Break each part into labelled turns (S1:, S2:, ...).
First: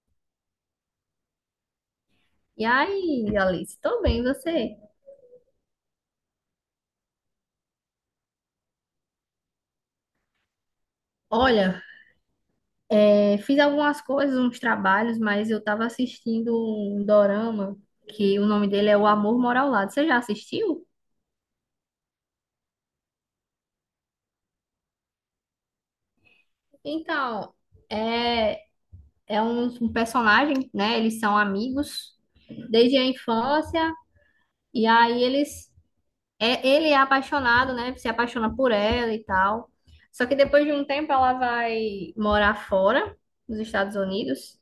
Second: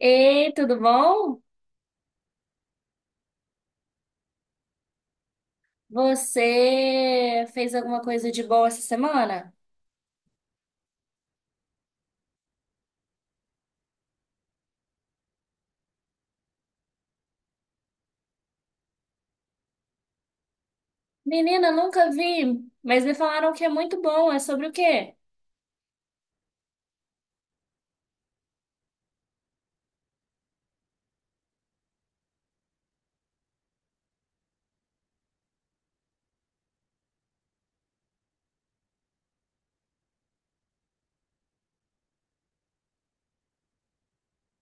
S1: Ei, tudo bom?
S2: E aí, Alice, tô bem, e você?
S1: Você fez alguma coisa de boa essa semana?
S2: Olha, fiz algumas coisas, uns trabalhos, mas eu tava assistindo um dorama que o nome dele é O Amor Mora ao Lado. Você já assistiu?
S1: Menina, nunca vi, mas me falaram que é muito bom. É sobre o quê?
S2: Então, é, é um personagem, né? Eles são amigos desde a infância, e aí ele é apaixonado, né? Se apaixona por ela e tal. Só que depois de um tempo ela vai morar fora, nos Estados Unidos.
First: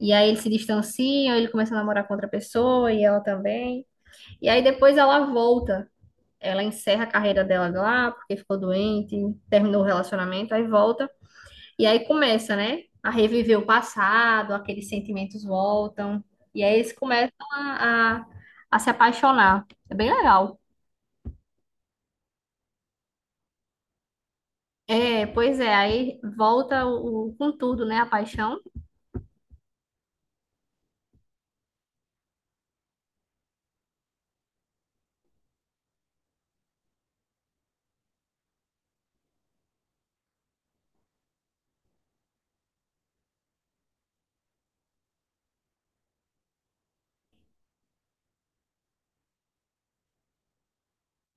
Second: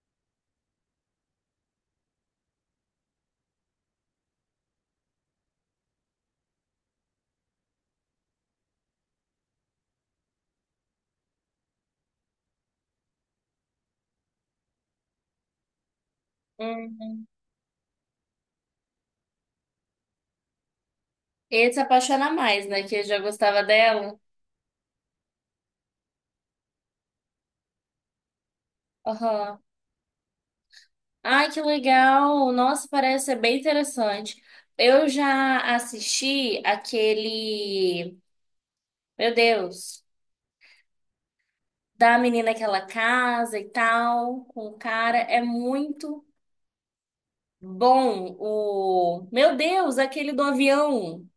S2: E aí eles se distanciam, ele começa a namorar com outra pessoa e ela também. E aí depois ela volta. Ela encerra a carreira dela lá, porque ficou doente, terminou o relacionamento, aí volta. E aí começa, né? A reviver o passado, aqueles sentimentos voltam. E aí eles
S1: Hum.
S2: começam a se apaixonar. É bem legal.
S1: Ele se apaixona mais, né? Que eu já gostava dela.
S2: É, pois é, aí volta com tudo, né? A paixão.
S1: Aham. Ai, que legal! Nossa, parece ser bem interessante. Eu já assisti aquele. Meu Deus! Da menina que ela casa e tal, com o cara. É muito Bom, o. Meu Deus, aquele do avião!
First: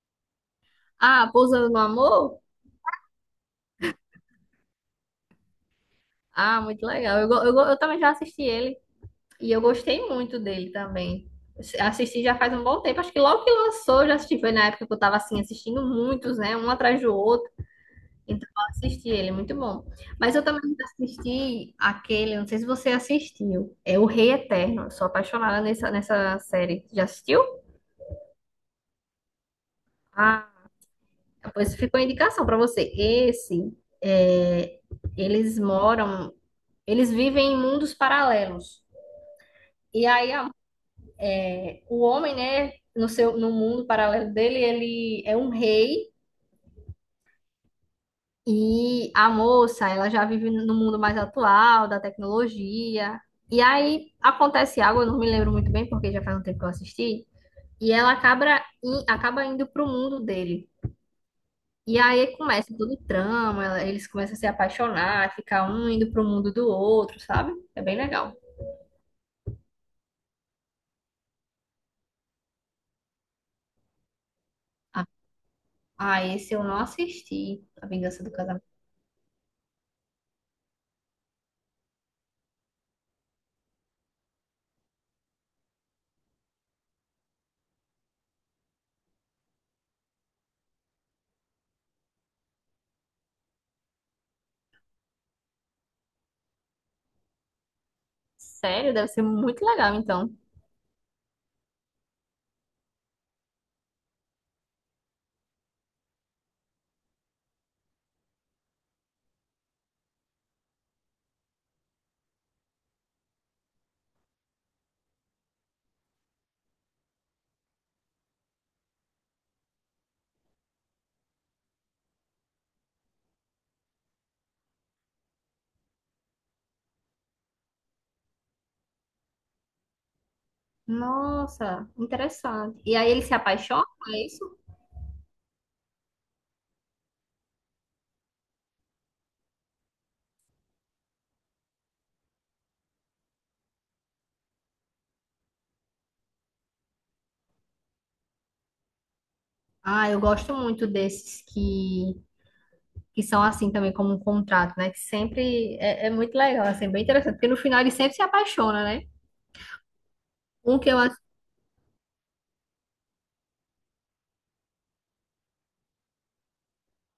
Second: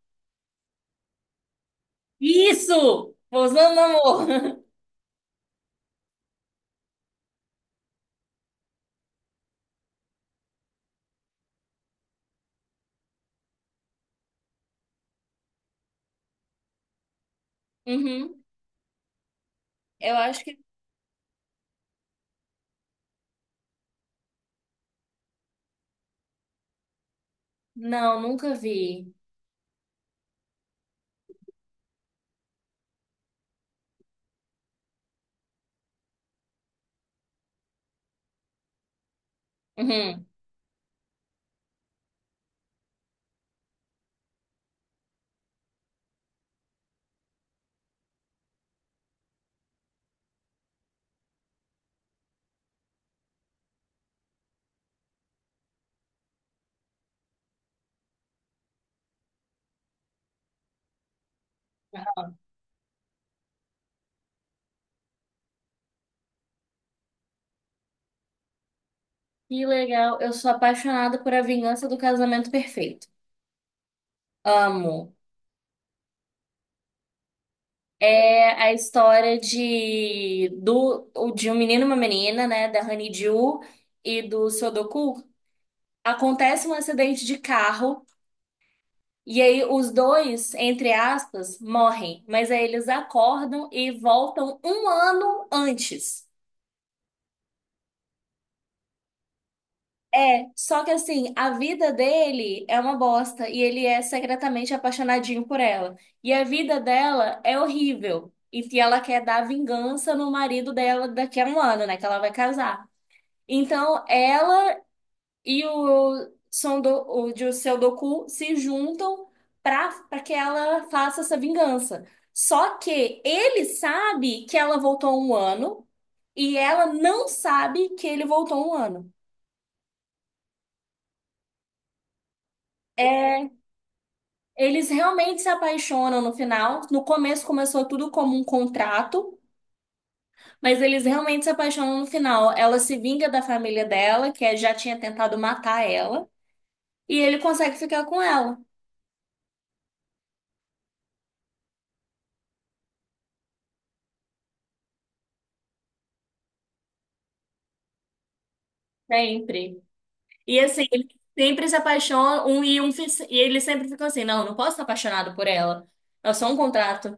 S2: Ah, Pousando no Amor?
S1: Isso! Pousando no amor!
S2: Ah, muito legal. Eu também já assisti ele e eu gostei muito dele também. Assisti já faz um bom tempo, acho que logo que lançou, eu já assisti. Foi na época que eu tava assim, assistindo muitos, né? Um atrás do outro.
S1: Uhum.
S2: Então eu assisti ele, muito bom.
S1: Eu
S2: Mas
S1: acho
S2: eu
S1: que.
S2: também assisti aquele, não sei se você assistiu, é O Rei Eterno. Eu sou apaixonada nessa série. Já assistiu?
S1: Não, nunca vi.
S2: Ah, pois ficou a indicação para você. Esse, é, eles moram, eles vivem em mundos paralelos. E
S1: Uhum.
S2: aí o homem, né, no mundo paralelo dele, ele é um rei e a moça, ela já vive no mundo mais atual da tecnologia. E aí acontece algo, eu não me lembro muito bem porque já faz um tempo que eu assisti. E ela acaba, acaba indo pro mundo dele. E aí começa todo o trama, eles começam a se apaixonar, ficar um indo pro mundo do outro, sabe? É bem legal.
S1: Que legal. Eu sou apaixonada por A Vingança do Casamento Perfeito.
S2: Ah,
S1: Amo.
S2: ah, esse eu não assisti, A Vingança do
S1: É
S2: Casamento.
S1: a história de um menino e uma menina, né? Da Honeydew e do Sudoku. Acontece um acidente de carro. E aí os dois, entre aspas, morrem, mas aí eles acordam e voltam um ano antes.
S2: Sério, deve ser muito legal, então.
S1: É, só que assim, a vida dele é uma bosta e ele é secretamente apaixonadinho por ela. E a vida dela é horrível. E que ela quer dar vingança no marido dela daqui a um ano, né? Que ela vai casar. Então, ela e o, Son Do, o de Seu Doku se juntam para que ela faça essa vingança. Só que ele sabe que ela voltou um ano e ela não sabe que ele voltou um ano.
S2: Nossa, interessante. E aí eles se apaixonam, é isso?
S1: Eles realmente se apaixonam no final. No começo começou tudo como um contrato, mas eles realmente se apaixonam no final. Ela se vinga da família dela, que já tinha tentado matar ela, e ele consegue ficar com ela
S2: Ah, eu gosto muito desses que são assim também, como um contrato, né? Que sempre é muito legal, assim, bem interessante, porque no final eles sempre se apaixonam, né?
S1: sempre. E
S2: Um
S1: assim,
S2: que eu
S1: ele sempre se apaixona, e ele sempre fica assim, não, não posso estar apaixonado por ela. É só um contrato.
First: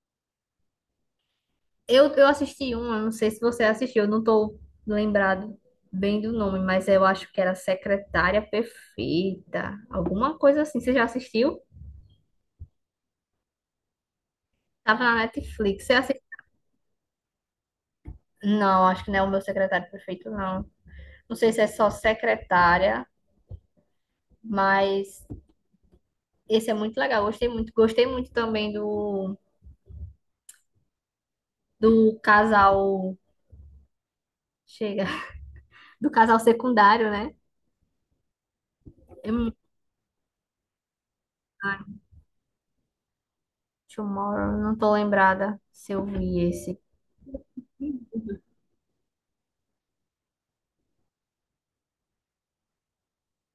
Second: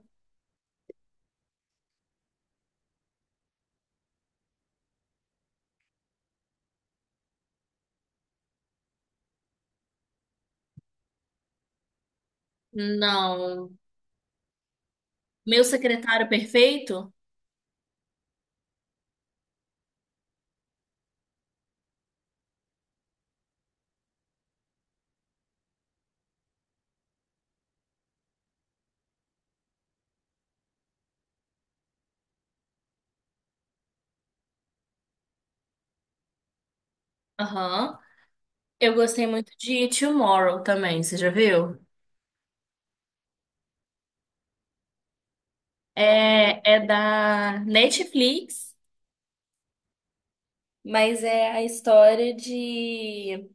S2: eu assisti uma, não sei se você assistiu, eu não tô lembrado bem do nome, mas eu acho que era Secretária Perfeita, alguma coisa assim. Você já assistiu?
S1: Não.
S2: Tava na
S1: Meu
S2: Netflix.
S1: secretário perfeito?
S2: Não, acho que não é o meu secretário perfeito, não. Não sei se é só secretária, mas esse é muito legal. Gostei muito. Gostei muito também do casal. Chega. Do casal secundário, né?
S1: Aham. Eu gostei
S2: É
S1: muito
S2: muito-
S1: de Tomorrow também, você já viu?
S2: Ai, Tomorrow, não tô lembrada se eu vi
S1: É, é
S2: esse.
S1: da Netflix, mas é a história de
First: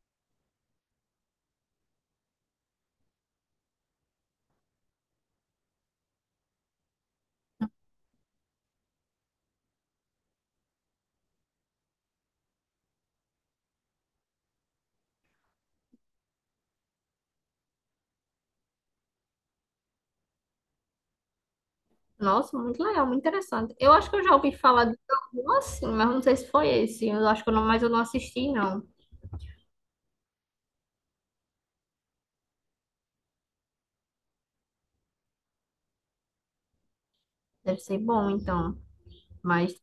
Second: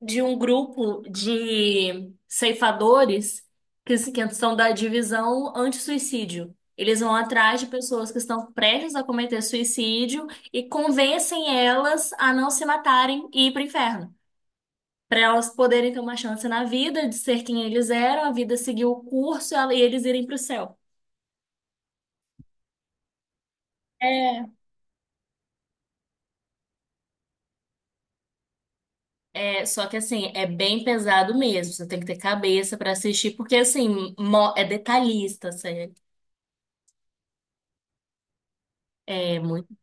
S1: de um grupo de ceifadores que, se- que são da divisão anti-suicídio. Eles vão atrás de pessoas que estão prestes a cometer suicídio e convencem elas a não se matarem e ir para o inferno. Para elas poderem ter uma chance na vida de ser quem eles eram, a vida seguir o curso e e eles irem para o céu.
S2: Nossa, muito legal, muito interessante. Eu acho que eu já
S1: É,
S2: ouvi falar de algum assim, mas não sei se foi esse. Eu acho que eu não, mas eu não assisti, não.
S1: É, só que assim, é bem pesado mesmo. Você tem que ter cabeça pra assistir, porque assim, é detalhista, sério.
S2: Deve ser bom, então.
S1: É muito.
S2: Mas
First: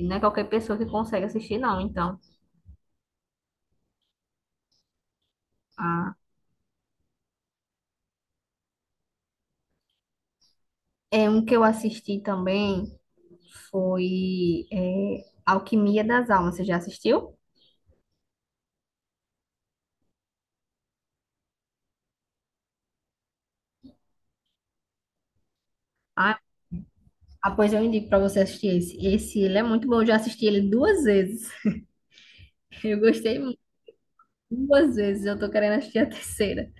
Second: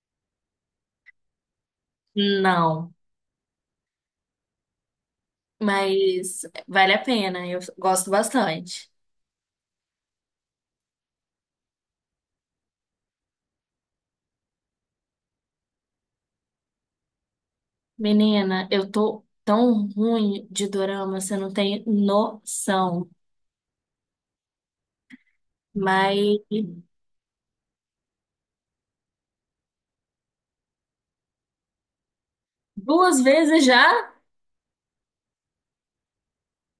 S2: não é qualquer pessoa que consegue assistir, não, então.
S1: Não.
S2: Ah,
S1: Mas vale a pena, eu gosto bastante.
S2: é um que eu assisti também foi Alquimia das Almas. Você já assistiu?
S1: Menina, eu tô tão ruim de dorama, você não tem noção. Mas
S2: Ah, ah, pois eu indico para você assistir esse. Esse ele é muito bom. Eu já assisti ele duas vezes. Eu
S1: duas
S2: gostei muito.
S1: vezes já?
S2: Duas vezes. Eu tô querendo assistir a terceira.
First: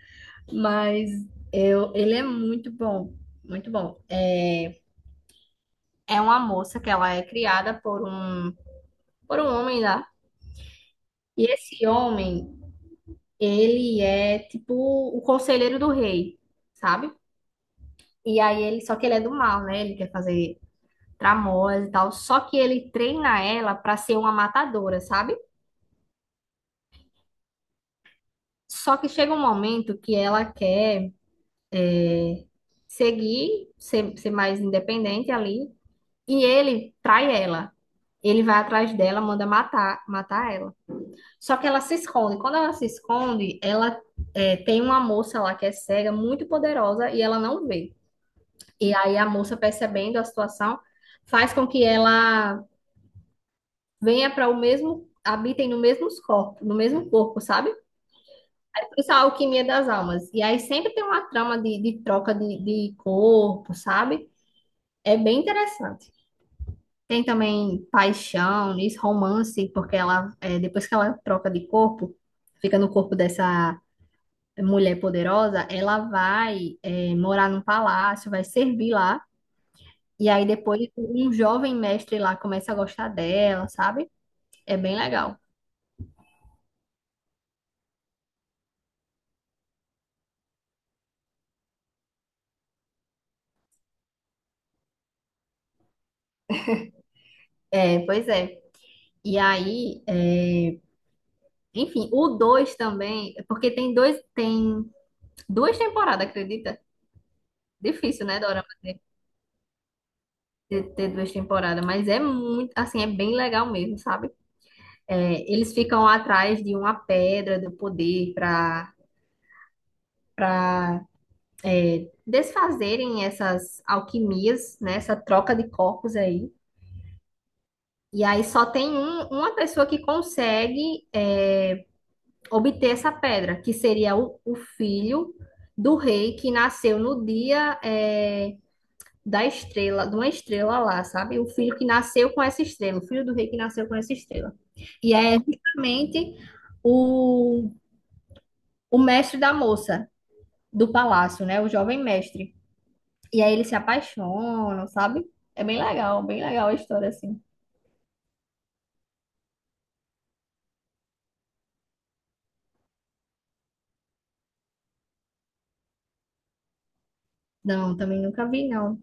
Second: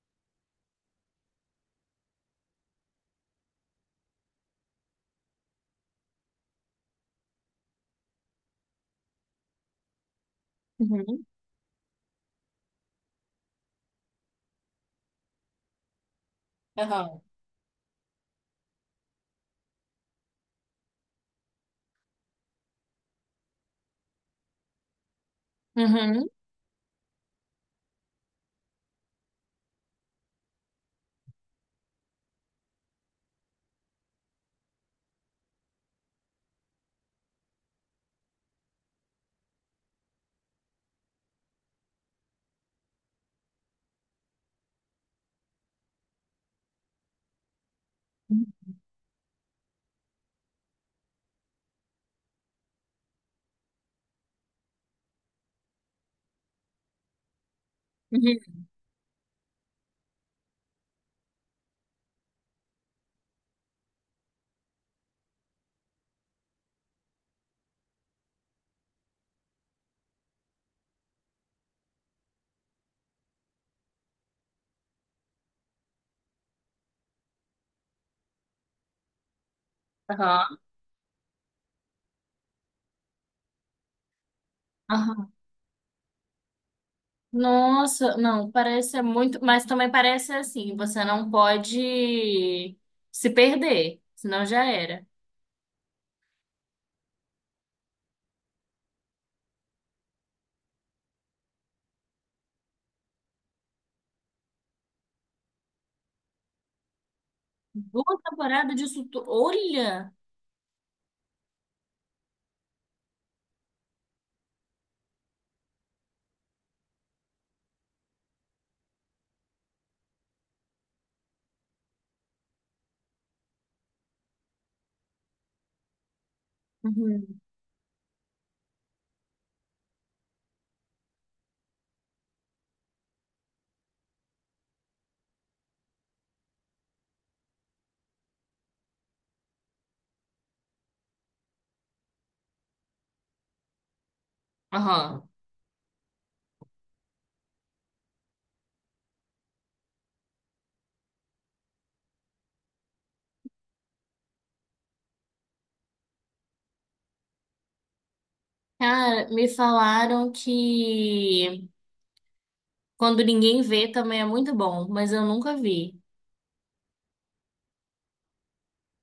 S2: Mas eu, ele é muito bom, muito bom. É uma moça que ela é criada por um homem lá.
S1: Uhum.
S2: E esse homem, ele é tipo o conselheiro do rei, sabe?
S1: Aham.
S2: E aí ele, só que ele é do mal, né? Ele quer fazer tramóias e tal. Só que ele treina ela pra ser uma matadora, sabe?
S1: Uhum.
S2: Só que chega um momento que ela quer é, seguir, ser mais independente ali. E ele trai ela. Ele vai atrás dela, manda matar, ela. Só que ela se esconde. Quando ela se esconde, ela tem uma moça lá que é cega, muito poderosa, e ela não vê. E aí a moça, percebendo a situação, faz com que ela venha para o mesmo, habitem no mesmo corpo, no mesmo corpo, sabe?
S1: Uhum.
S2: Isso é a alquimia das almas. E aí sempre tem uma trama de troca de corpo, sabe? É bem interessante. Tem também paixão, isso, romance, porque ela, depois que ela troca de corpo, fica no corpo dessa mulher poderosa, ela vai, morar num palácio, vai servir lá. E aí
S1: Aham.
S2: depois um jovem mestre lá começa a gostar dela, sabe? É bem
S1: Aham.
S2: legal.
S1: Nossa, não, parece é muito, mas também parece assim, você não pode se perder, senão já era.
S2: É, pois é. E aí, enfim, o 2 também, porque tem dois, tem duas temporadas, acredita?
S1: Duas
S2: Difícil, né, Dora,
S1: temporadas disso, olha.
S2: ter duas temporadas, mas é muito, assim, é bem legal mesmo, sabe? É, eles ficam atrás de uma pedra do poder para desfazerem essas alquimias, né, essa troca de corpos aí.
S1: Uhum.
S2: E aí só tem uma pessoa que consegue obter essa pedra, que seria o filho do rei que nasceu no dia da estrela, de uma estrela lá, sabe? O filho que nasceu com essa estrela, o filho do rei que nasceu com essa estrela. E
S1: Aham.
S2: é justamente o o mestre da moça do palácio, né? O jovem mestre. E aí eles se apaixonam, sabe? É bem legal a história, assim.
S1: Cara, me falaram que quando ninguém vê também é muito bom, mas eu nunca vi.
S2: Não, também nunca vi, não.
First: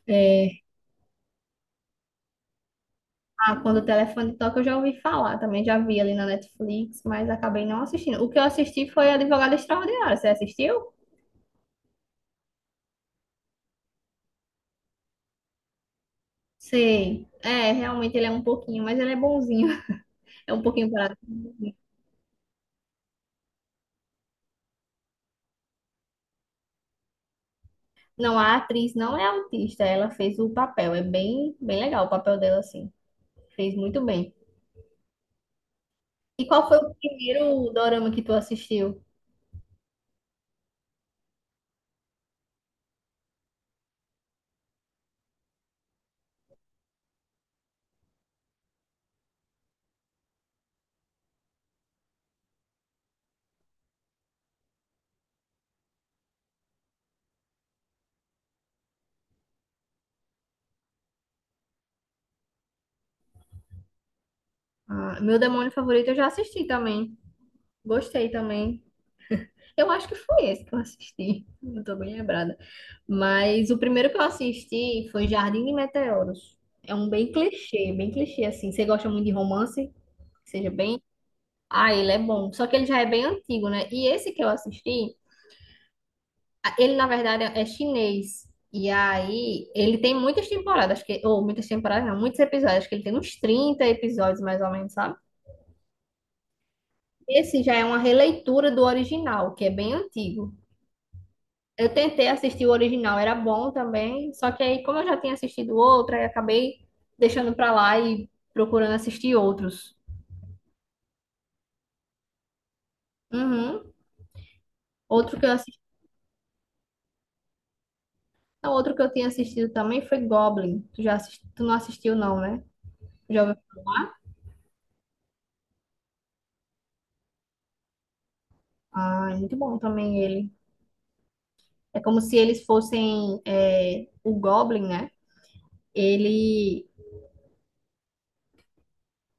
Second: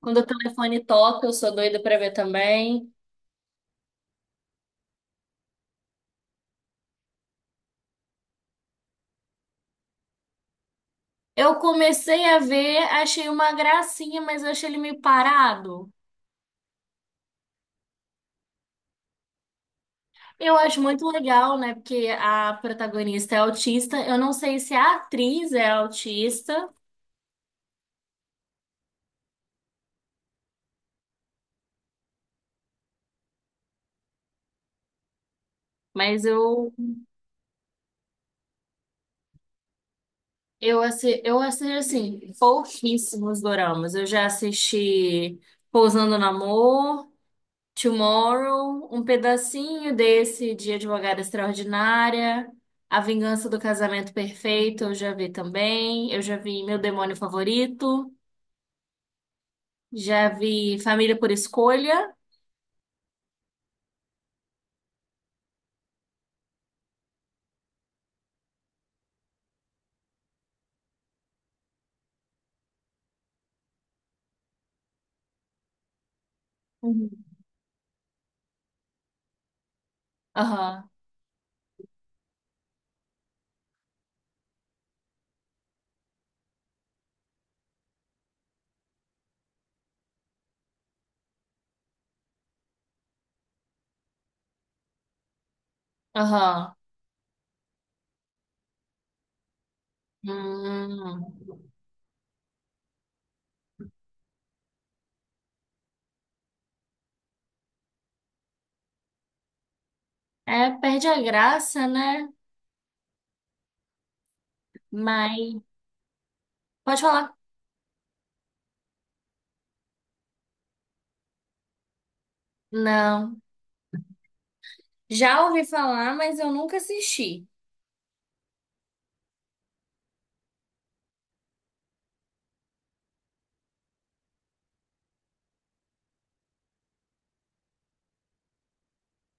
S1: Quando o telefone toca, eu sou doida pra ver também.
S2: Ah, quando o telefone toca, eu já ouvi falar. Também já vi ali na Netflix, mas acabei não assistindo. O que eu assisti foi Advogado extraordinária. Você assistiu?
S1: Eu comecei a ver, achei uma gracinha, mas eu achei ele meio parado.
S2: Sei. É, realmente ele é um pouquinho, mas ele é bonzinho. É
S1: Eu
S2: um
S1: acho
S2: pouquinho
S1: muito
S2: parado.
S1: legal, né? Porque a protagonista é autista. Eu não sei se a atriz é autista,
S2: Não, a atriz não é autista. Ela fez o papel. É bem, bem legal o papel dela, assim. Fez muito bem.
S1: mas
S2: E qual foi o primeiro dorama que tu assistiu?
S1: eu assisto assim pouquíssimos doramas. Eu já assisti Pousando no Amor. Tomorrow, um pedacinho desse de Advogada Extraordinária, A Vingança do Casamento Perfeito, eu já vi também. Eu já vi Meu Demônio Favorito, já vi Família por Escolha.
S2: Ah, meu demônio favorito eu já assisti também. Gostei também. Eu acho que foi esse que eu assisti. Não tô bem lembrada. Mas o primeiro que eu assisti foi Jardim de Meteoros. É um
S1: Uhum.
S2: bem clichê assim. Você gosta muito de romance? Seja
S1: Aham,
S2: bem. Ah, ele é bom. Só que ele já é bem antigo, né? E esse que eu assisti. Ele, na verdade, é chinês. E aí, ele tem muitas temporadas, acho que, ou muitas temporadas, não, muitos episódios, acho que ele tem uns 30 episódios mais ou menos, sabe?
S1: aham.
S2: Esse já é uma releitura do original, que é bem antigo.
S1: Hum.
S2: Eu tentei assistir o original, era bom também, só que aí, como eu já tinha assistido outro, aí acabei deixando pra lá e procurando assistir outros.
S1: É, perde a graça, né?
S2: Uhum. Outro que eu
S1: Mas.
S2: assisti,
S1: Pode falar.
S2: não, outro que eu tinha assistido também foi Goblin. Tu já assisti, tu não assistiu, não, né?
S1: Não.
S2: Já ouviu?
S1: Já ouvi falar, mas eu nunca assisti.
S2: Ah, é muito bom também ele. É como se eles fossem o Goblin, né? Ele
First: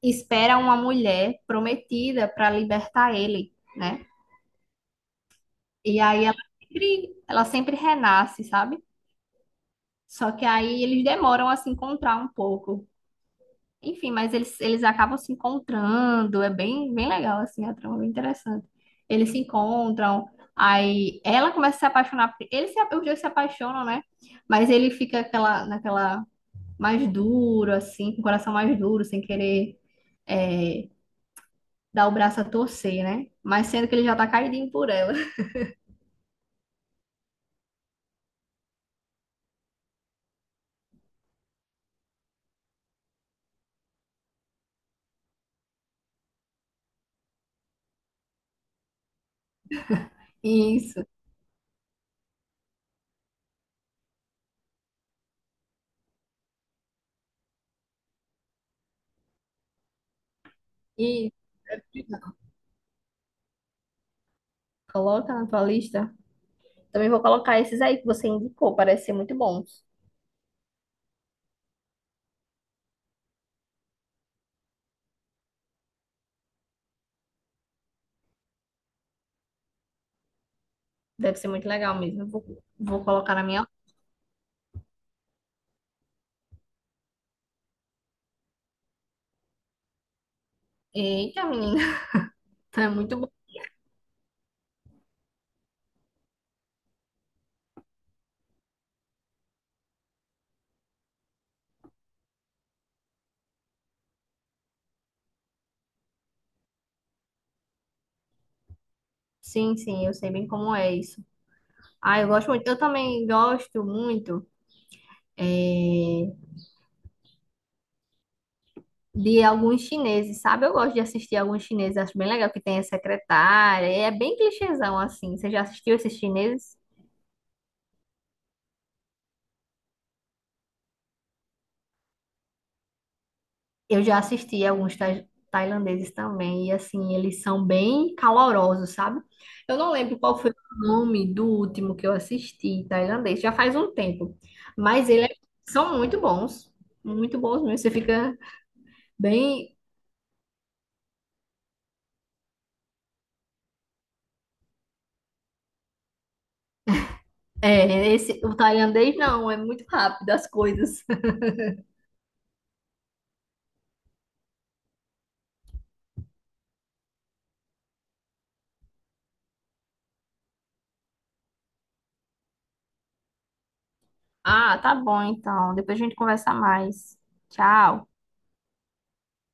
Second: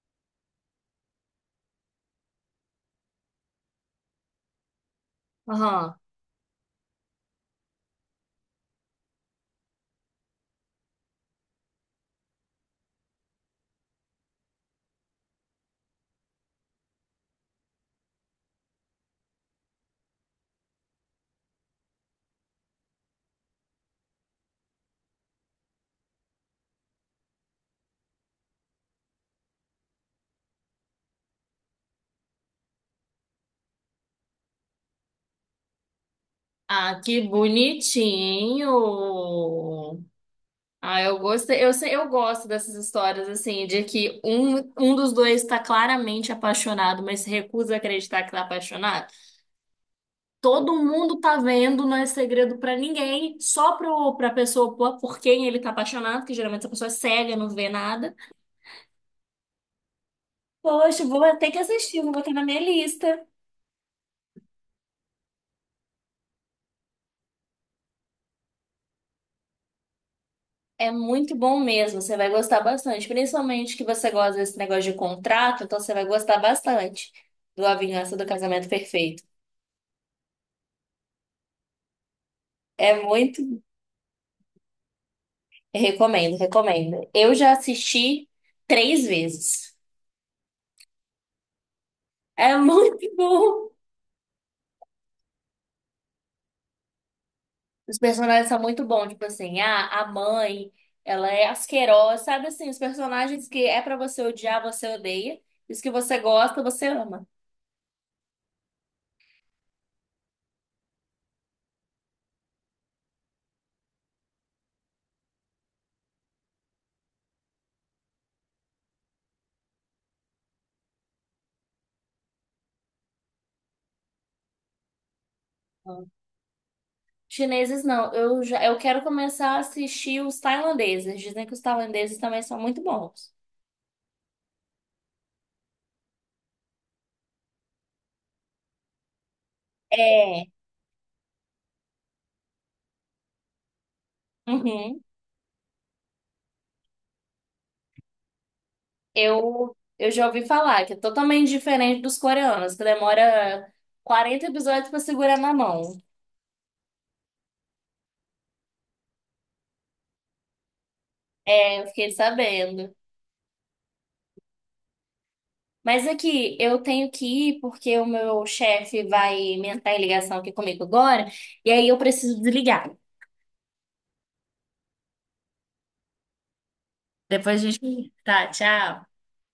S2: espera uma mulher prometida para libertar ele, né?
S1: Aham.
S2: E aí ela sempre renasce, sabe? Só que aí eles demoram a se encontrar um pouco. Enfim, mas eles acabam se encontrando. É bem, bem legal, assim, a trama é bem interessante. Eles se encontram, aí ela começa a se apaixonar. Por- Eles se, Os dois se apaixonam, né? Mas ele fica aquela, naquela mais duro, assim, com o coração mais duro, sem querer é, dar o braço a torcer, né? Mas sendo que ele já tá caidinho por ela.
S1: Ah, que bonitinho! Ah, eu gostei, eu sei, eu gosto dessas histórias assim, de que um dos dois está claramente apaixonado, mas se recusa a acreditar que tá apaixonado. Todo
S2: Isso.
S1: mundo tá vendo, não é segredo pra ninguém, só pro, pra pessoa por quem ele tá apaixonado, que geralmente essa pessoa é cega, não vê nada. Poxa, vou
S2: E
S1: ter que assistir, vou botar na minha lista.
S2: coloca na tua lista. Também vou colocar esses aí que você indicou, parece ser muito bons.
S1: É muito bom mesmo, você vai gostar bastante, principalmente que você gosta desse negócio de contrato, então você vai gostar bastante do A Vingança do Casamento Perfeito.
S2: Deve ser muito legal mesmo. Eu Vou,
S1: É
S2: vou colocar na
S1: muito
S2: minha.
S1: Recomendo, recomendo. Eu já assisti três vezes.
S2: Eita, menina,
S1: É
S2: é
S1: muito
S2: muito bom.
S1: bom. Os personagens são muito bons, tipo assim, a mãe, ela é asquerosa, sabe assim, os personagens que é pra você odiar, você odeia, e os que você gosta, você ama.
S2: Sim, sim, eu sei bem como é isso. Ah, eu gosto muito. Eu também gosto muito. é, de alguns chineses, sabe? Eu gosto de assistir alguns chineses, acho bem legal que tem a secretária, é bem clichêzão assim. Você já assistiu
S1: Não.
S2: esses chineses?
S1: Chineses não, eu já, eu quero começar a assistir os tailandeses. Dizem que os tailandeses também são muito bons.
S2: Eu já assisti alguns tailandeses também, e assim, eles são bem calorosos, sabe? Eu não lembro qual
S1: É.
S2: foi o nome do último que eu assisti tailandês, já faz um tempo,
S1: Uhum.
S2: mas eles são muito bons mesmo. Você fica bem.
S1: Eu já ouvi falar que é totalmente diferente dos coreanos, que demora 40 episódios pra segurar na mão.
S2: É, esse, o tailandês não, é muito rápido as coisas.
S1: É, eu fiquei sabendo. Mas aqui, eu tenho que ir porque o meu chefe vai entrar em ligação aqui comigo agora, e aí eu preciso desligar.
S2: Ah, tá bom então. Depois a gente conversa mais.
S1: Depois a
S2: Tchau.
S1: gente. Tá, tchau.